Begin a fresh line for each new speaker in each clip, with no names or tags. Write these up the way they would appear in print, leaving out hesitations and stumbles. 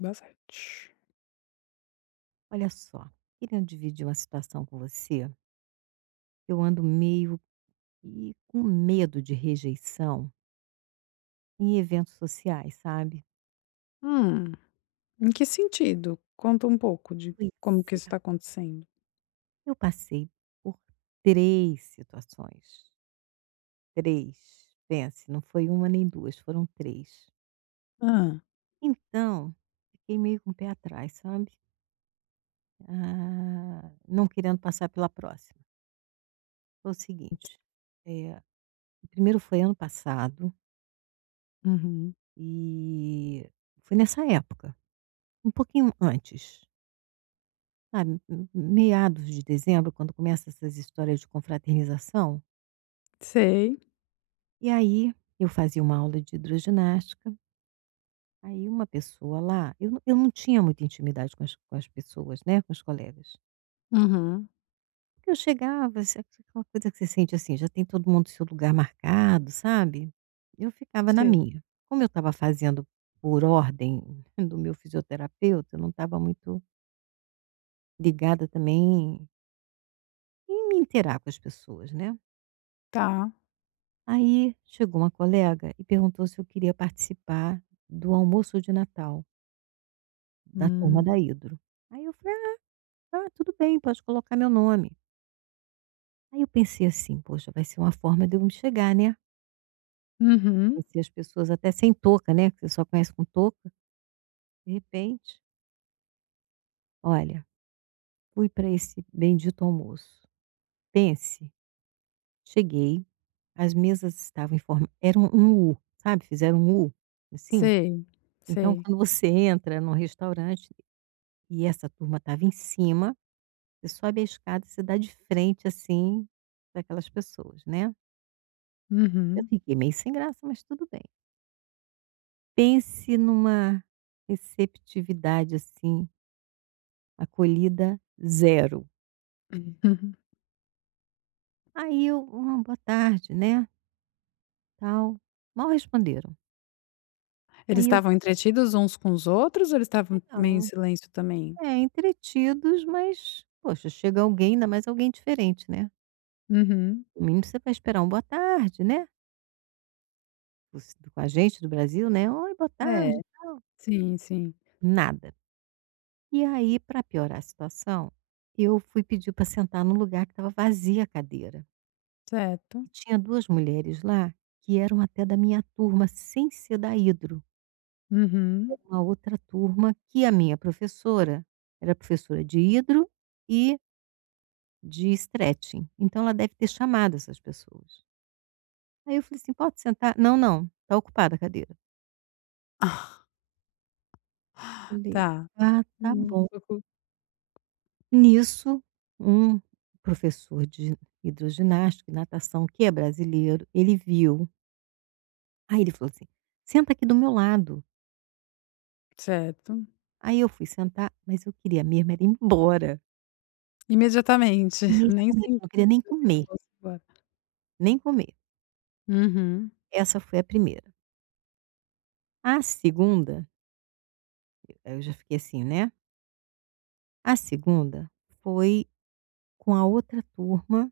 Bastante.
Olha só, queria dividir uma situação com você. Eu ando meio que com medo de rejeição em eventos sociais, sabe?
Hum. Em que sentido? Conta um pouco de como
Pois
que
é.
isso está acontecendo.
Eu passei por três situações. Três. Pense, não foi uma nem duas, foram três.
Ah.
Então, fiquei meio com o pé atrás, sabe? Ah, não querendo passar pela próxima. Foi o seguinte: eh, o primeiro foi ano passado
Uhum.
e foi nessa época. Um pouquinho antes, sabe, m meados de dezembro, quando começa essas histórias de confraternização,
Sei.
e aí eu fazia uma aula de hidroginástica, aí uma pessoa lá eu não tinha muita intimidade com as pessoas, né, com os colegas.
Uhum.
Porque eu chegava, sabe aquela coisa que você sente, assim, já tem todo mundo seu lugar marcado, sabe. Eu ficava na
Sei.
minha. Como eu estava fazendo por ordem do meu fisioterapeuta, eu não estava muito ligada também em me interar com as pessoas, né.
Tá.
Aí chegou uma colega e perguntou se eu queria participar do almoço de Natal da turma da
Hum.
Hidro. Aí eu falei: "Ah, tá, tudo bem, pode colocar meu nome". Aí eu pensei assim: "Poxa, vai ser uma forma de eu me chegar, né".
Uhum.
Conheci as pessoas até sem touca, né, que você só conhece com touca. De repente, olha, fui para esse bendito almoço. Pense, cheguei, as mesas estavam em forma eram um U, sabe, fizeram um U, assim.
Sei,
Então
sei.
quando você entra num restaurante E essa turma estava em cima, você sobe a escada e você dá de frente, assim, pra aquelas pessoas, né.
Uhum.
Eu
Uhum.
fiquei meio sem graça, mas tudo bem. Pense numa receptividade, assim, acolhida zero. Aí eu: boa tarde, né, tal", mal responderam.
Eles
Aí eu:
estavam entretidos uns com os outros ou eles estavam meio em
"Legal".
silêncio também?
É, entretidos, mas, poxa, chega alguém, ainda mais alguém diferente, né.
Uhum.
No mínimo você vai esperar um "boa tarde", né. Os com a gente do Brasil, né, "Oi, boa
É.
tarde".
Sim, sim.
Nada. E aí, para piorar a situação, eu fui pedir para sentar num lugar que estava vazia a cadeira.
Certo.
E tinha 2 mulheres lá que eram até da minha turma, sem ser da hidro.
Uhum.
Era uma outra turma que a minha professora era professora de hidro e de stretching, então ela deve ter chamado essas pessoas. Aí eu falei assim: "Pode sentar?". "Não, não, tá ocupada a cadeira". Falei:
Tá.
"Ah, tá
Hum.
bom".
Pouco
Nisso, um professor de hidroginástica e natação, que é brasileiro, ele viu. Aí ele falou assim: "Senta aqui do meu lado".
certo.
Aí eu fui sentar, mas eu queria mesmo era ir embora.
Imediatamente, nem se
Imediatamente, eu não queria nem comer,
acabou.
nem comer.
Uhum.
Essa foi a primeira. A segunda, eu já fiquei assim, né. A segunda foi com a outra turma,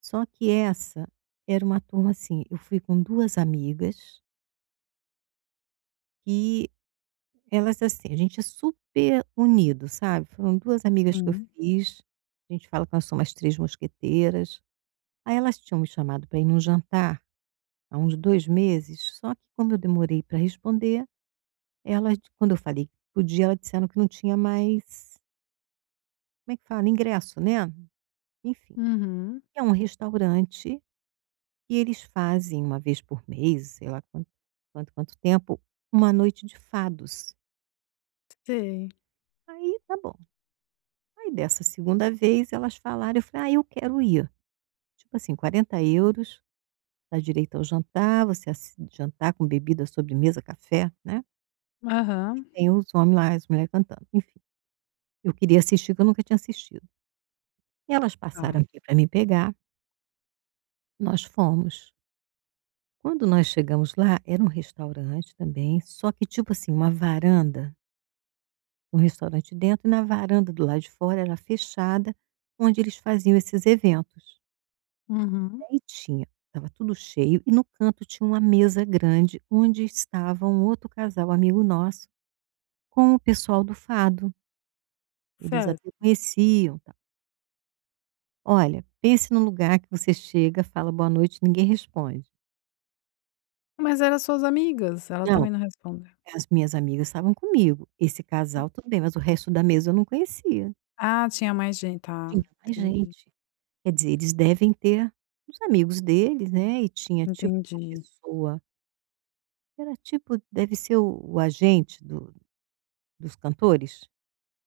só que essa era uma turma assim, eu fui com 2 amigas que Elas assim, a gente é super unido, sabe. Foram 2 amigas que eu
Sim.
fiz, a gente fala que nós somos as 3 mosqueteiras. Aí elas tinham me chamado para ir num jantar há uns 2 meses, só que como eu demorei para responder, elas quando eu falei que podia, elas disseram que não tinha mais, como é que fala? Ingresso, né. Enfim,
Uhum.
é um restaurante e eles fazem uma vez por mês, sei lá quanto quanto tempo, uma noite de fados.
Sei.
Aí tá bom. Aí dessa segunda vez elas falaram, eu falei: "Ah, eu quero ir". Tipo assim, 40 euros, dá direito ao jantar, você assi jantar com bebida, sobremesa, café, né, e
Aham.
tem os homens lá, as mulheres cantando, enfim. Eu queria assistir, que eu nunca tinha assistido. E elas
Tá.
passaram aqui para me pegar, nós fomos. Quando nós chegamos lá, era um restaurante também, só que tipo assim, uma varanda, um restaurante dentro e na varanda do lado de fora era fechada, onde eles faziam esses eventos.
Uhum.
Aí tinha estava tudo cheio e no canto tinha uma mesa grande onde estava um outro casal amigo nosso com o pessoal do fado, eles até
Certo.
conheciam, tal. Olha, pense num lugar que você chega, fala boa noite, ninguém responde.
Mas eram suas amigas? Elas
Não,
também não respondem?
as minhas amigas estavam comigo, esse
Hum.
casal tudo bem, mas o resto da mesa eu não conhecia,
Ah, tinha mais gente. Tá,
tinha mais
entendi,
gente. Quer dizer, eles devem ter os amigos deles, né, e tinha tipo uma
entendi.
pessoa, era tipo deve ser o agente do dos cantores?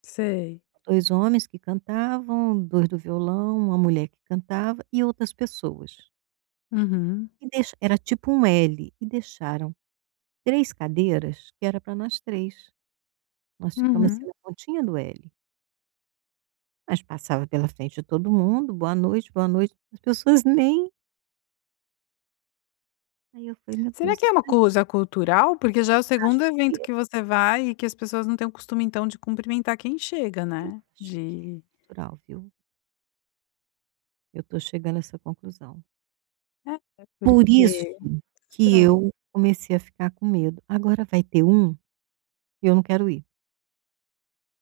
Sei.
Dois homens que cantavam, 2 do violão, uma mulher que cantava e outras pessoas.
Uhum.
E deixa era tipo um L, e deixaram 3 cadeiras que era para nós três. Nós ficamos,
Uhum.
assim, na pontinha do L, mas passava pela frente de todo mundo, boa noite", as pessoas nem aí eu falei: "Meu
Será
Deus,
que é uma
será que
coisa cultural? Porque já é o
eu acho
segundo evento
que é,
que você vai e que as pessoas não têm o costume, então, de cumprimentar quem chega,
eu
né,
acho que é
de
cultural, viu?". Eu estou chegando a essa conclusão.
é,
Por isso
porque
que
estranho.
eu comecei a ficar com medo. Agora vai ter um e eu não quero ir.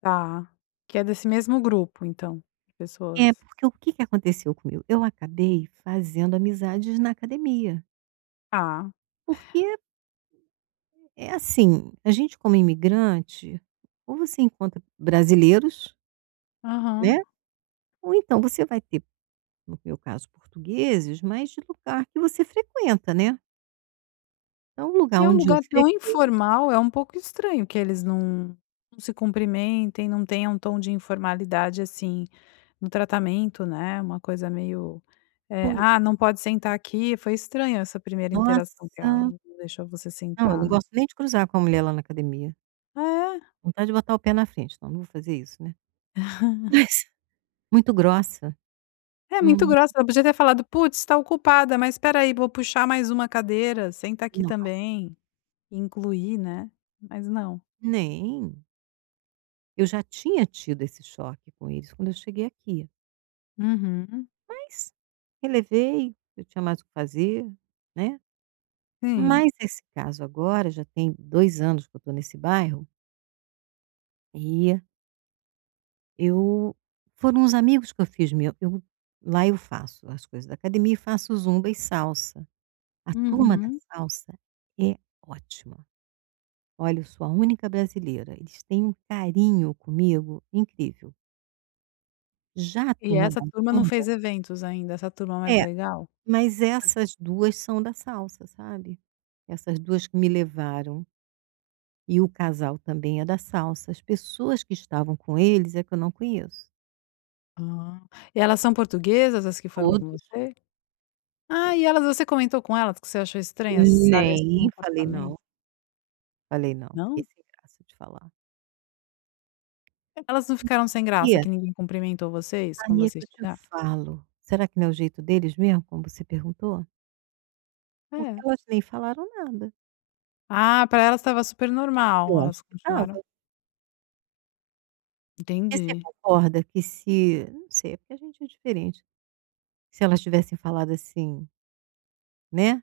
Tá. Que é desse mesmo grupo, então, de
É,
pessoas.
porque o que que aconteceu comigo? Eu acabei fazendo amizades na academia,
Tá.
porque é assim, a gente como imigrante, ou você encontra brasileiros,
Aham.
né, ou então você vai ter, no meu caso, portugueses, mas de lugar que você frequenta, né. Então o
E
lugar
é um
onde eu
lugar tão
frequento
informal, é um pouco estranho que eles não se cumprimentem, não tenham um tom de informalidade, assim, no tratamento, né, uma coisa meio,
pois é.
"Ah, não pode sentar aqui". Foi estranho essa primeira interação que ela
Nossa,
não deixou você
não, eu
sentar,
não
né.
gosto nem de cruzar com a mulher lá na academia.
É,
Vontade de botar o pé na frente, não, não vou fazer isso, né. Mas muito grossa.
é muito
Hum,
grossa, ela podia ter falado: "Putz, está ocupada, mas espera aí, vou puxar mais uma cadeira, senta aqui
nossa,
também". Incluir, né, mas não.
nem. Eu já tinha tido esse choque com eles quando eu cheguei aqui,
Uhum,
mas relevei, eu tinha mais o que fazer, né. Hum.
sim.
Mas esse caso agora, já tem 2 anos que eu estou nesse bairro, e eu foram uns amigos que eu fiz meu eu lá eu faço as coisas da academia e faço zumba e salsa. A turma da
Uhum.
salsa é ótima. Olha, eu sou a única brasileira, eles têm um carinho comigo incrível. Já a
E
turma
essa
da
turma não
zumba
fez eventos ainda, essa turma mais
é
legal?
Mas essas 2 são da salsa, sabe. Essas 2 que me levaram, e o casal também é da salsa. As pessoas que estavam com eles é que eu não conheço.
Ah, e elas são portuguesas, as que foram com
Todos?
você?
To
Ah, e elas você comentou com elas que você achou estranho essa esse
Nem falei não,
comportamento?
falei não, fiquei
Não?
sem graça de falar.
Elas não ficaram sem graça
Porque
que ninguém cumprimentou vocês quando
aí é que
vocês
eu te
chegaram?
falo, será que não é o jeito deles mesmo, como você perguntou? Porque
É.
elas nem falaram nada.
Ah, pra elas estava super
Eu
normal, elas
acho que estava.
continuaram
Porque você
entendi.
concorda que se não sei, é porque a gente é diferente. Se elas tivessem falado assim, né?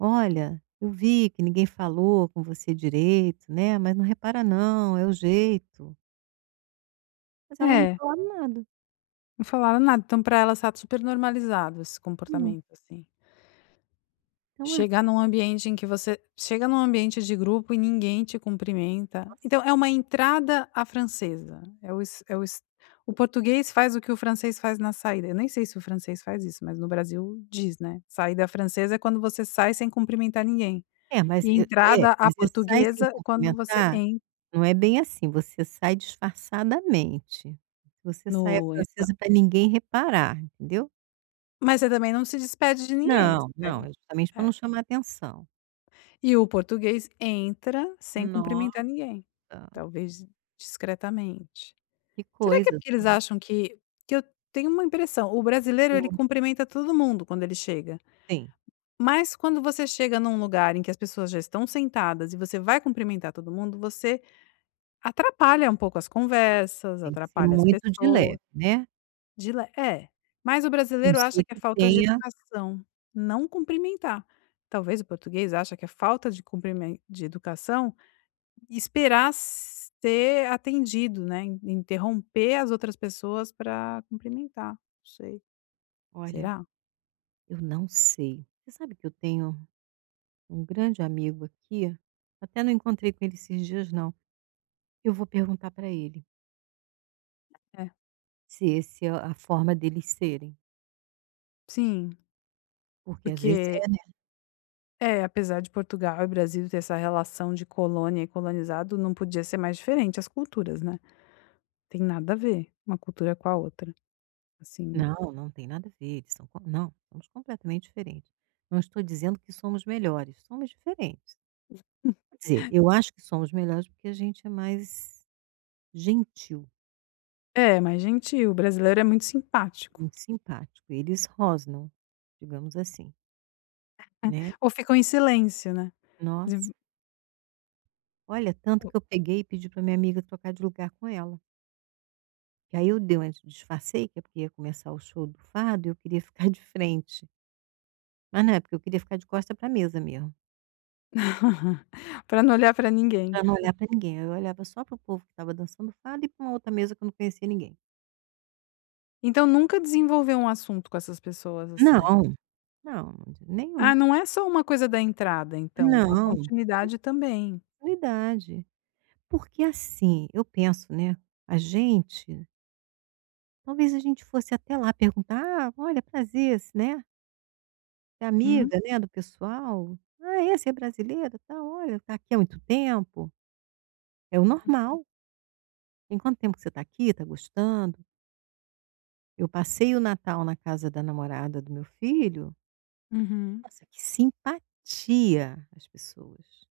Olha, eu vi que ninguém falou com você direito, né, mas não repara não, é o jeito. Mas elas não
É,
falaram nada.
não falaram nada, então pra elas tá super normalizado esse
Não.
comportamento, assim.
Então a
Chegar num ambiente em que você chega num ambiente de grupo e ninguém te cumprimenta.
Nossa.
Então é uma entrada à francesa, é o es o português faz o que o francês faz na saída, eu nem sei se o francês faz isso, mas no Brasil diz, né, saída francesa é quando você sai sem cumprimentar ninguém,
É, mas
e
eu é,
entrada à
você sai sem
portuguesa é quando você
cumprimentar,
en
não é bem assim, você sai disfarçadamente. Você sai a
no
francesa para ninguém reparar, entendeu.
mas você também não se despede de ninguém,
Não,
você pega
não, é justamente pra
é.
não chamar atenção.
E o português entra sem
Nossa,
cumprimentar ninguém, talvez discretamente.
que
Será que é
coisa,
porque eles acham que eu tenho uma impressão, o brasileiro ele cumprimenta todo mundo quando ele chega,
tem.
mas quando você chega num lugar em que as pessoas já estão sentadas e você vai cumprimentar todo mundo, você atrapalha um pouco as conversas,
Tem que ser
atrapalha as
muito de leve,
pessoas,
né,
de le é, mas o
não
brasileiro acha
sei
que é
que
falta de
tenha
educação, não cumprimentar. Talvez o português acha que é falta de cumprimen de educação. Esperar ser atendido, né, in interromper as outras pessoas para cumprimentar, não sei.
olha.
Será?
Eu não sei. Você sabe que eu tenho um grande amigo aqui, até não encontrei com ele esses dias não. Eu vou perguntar para ele
É.
se esse é a forma deles serem,
Sim,
porque às vezes
porque
é, né.
é, apesar de Portugal e Brasil ter essa relação de colônia e colonizado, não podia ser mais diferente as culturas, né. Tem nada a ver uma cultura com a outra, assim.
Não, não tem nada a ver, eles são co não, somos completamente diferentes. Não estou dizendo que somos melhores, somos diferentes. Quer dizer, eu acho que somos melhores porque a gente é mais gentil,
É, mais gentil, o brasileiro é muito simpático.
muito simpático, eles rosnam, digamos assim, né.
Ou ficam em silêncio, né.
Nossa.
De-
Olha, tanto que eu peguei e pedi para minha amiga trocar de lugar com ela. Que aí eu dei uma disfarcei, que é porque ia começar o show do fado e eu queria ficar de frente. Mas não é, porque eu queria ficar de costa para a mesa mesmo,
Pra não olhar pra ninguém.
para não olhar para ninguém. Eu olhava só para o povo que estava dançando fado e para uma outra mesa que eu não conhecia ninguém.
Então nunca desenvolveu um assunto com essas pessoas, assim.
Não, não, de nenhum.
Ah, não é só uma coisa da entrada então, a
Não, foi
continuidade também.
ingenuidade. Porque assim, eu penso, né, a gente talvez a gente fosse até lá perguntar: "Ah, olha, prazer", né. Da
Uhum,
amiga, né, do pessoal. "Ah, é? Você é brasileira, tá Olha, tá aqui há muito tempo". É o normal. "Tem quanto tempo que você tá aqui? Tá gostando?". Eu passei o Natal na casa da namorada do meu filho.
uhum.
Nossa, que simpatia as pessoas,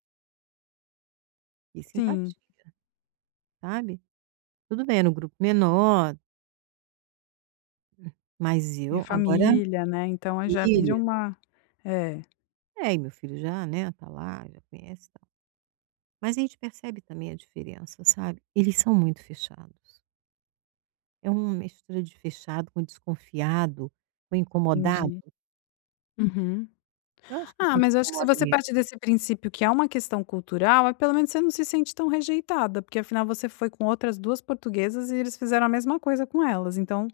que
Sim,
simpatia, sabe. Tudo bem, era um grupo menor, mas
e
eu agora
família, né, então aí já vira
família.
uma é,
É, e meu filho já, né, tá lá, já conhece e tal. Mas a gente percebe também a diferença, sabe. Eles são muito fechados. É uma mistura de fechado com desconfiado, com incomodado.
entendi. Uhum.
Eu acho que a
Ah,
gente
mas eu acho que se
incomoda
você
mesmo.
parte desse princípio que é uma questão cultural, aí pelo menos você não se sente tão rejeitada, porque afinal você foi com outras 2 portuguesas e eles fizeram a mesma coisa com elas, então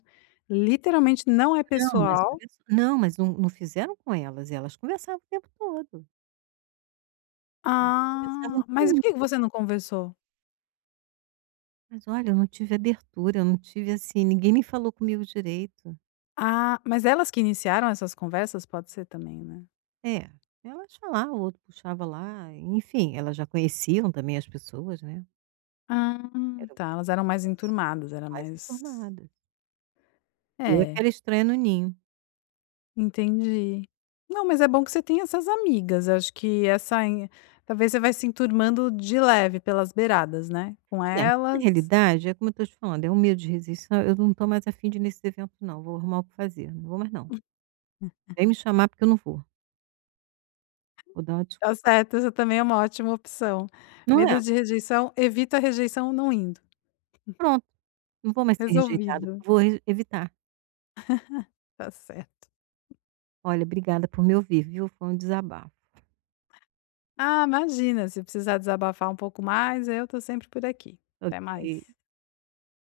literalmente não é
Não, mas
pessoal.
olha só não, mas não fizeram com elas, elas conversavam o tempo todo. Conversavam
Ah, mas e por
comigo.
que que você não conversou?
Mas olha, eu não tive abertura, eu não tive assim, ninguém nem falou comigo direito.
Ah, mas elas que iniciaram essas conversas? Pode ser também, né.
É, elas falavam, o outro puxava lá, enfim, elas já conheciam também as pessoas, né.
Ah,
Era o
tá, elas eram mais enturmadas,
eram
era
mais
mais
informadas. Eu é que
é,
era estranha no ninho.
entendi. Não, mas é bom que você tenha essas amigas. Eu acho que essa em talvez você vai se enturmando de leve pelas beiradas, né, com
É, na
elas
realidade, é como eu estou te falando, é um medo de rejeição, eu não estou mais afim de ir nesses eventos não, vou arrumar o que fazer, não vou mais não. Vem me chamar porque eu não vou, vou dar uma desculpa.
tá certo, essa também é uma ótima opção.
Não é?
Medo de rejeição, evita a rejeição não indo,
Pronto, não vou mais ser rejeitada,
resolvido,
vou re evitar.
tá certo.
Olha, obrigada por me ouvir, viu, foi um desabafo.
Ah, imagina, se precisar desabafar um pouco mais, eu tô sempre por aqui. Até
Ok.
mais.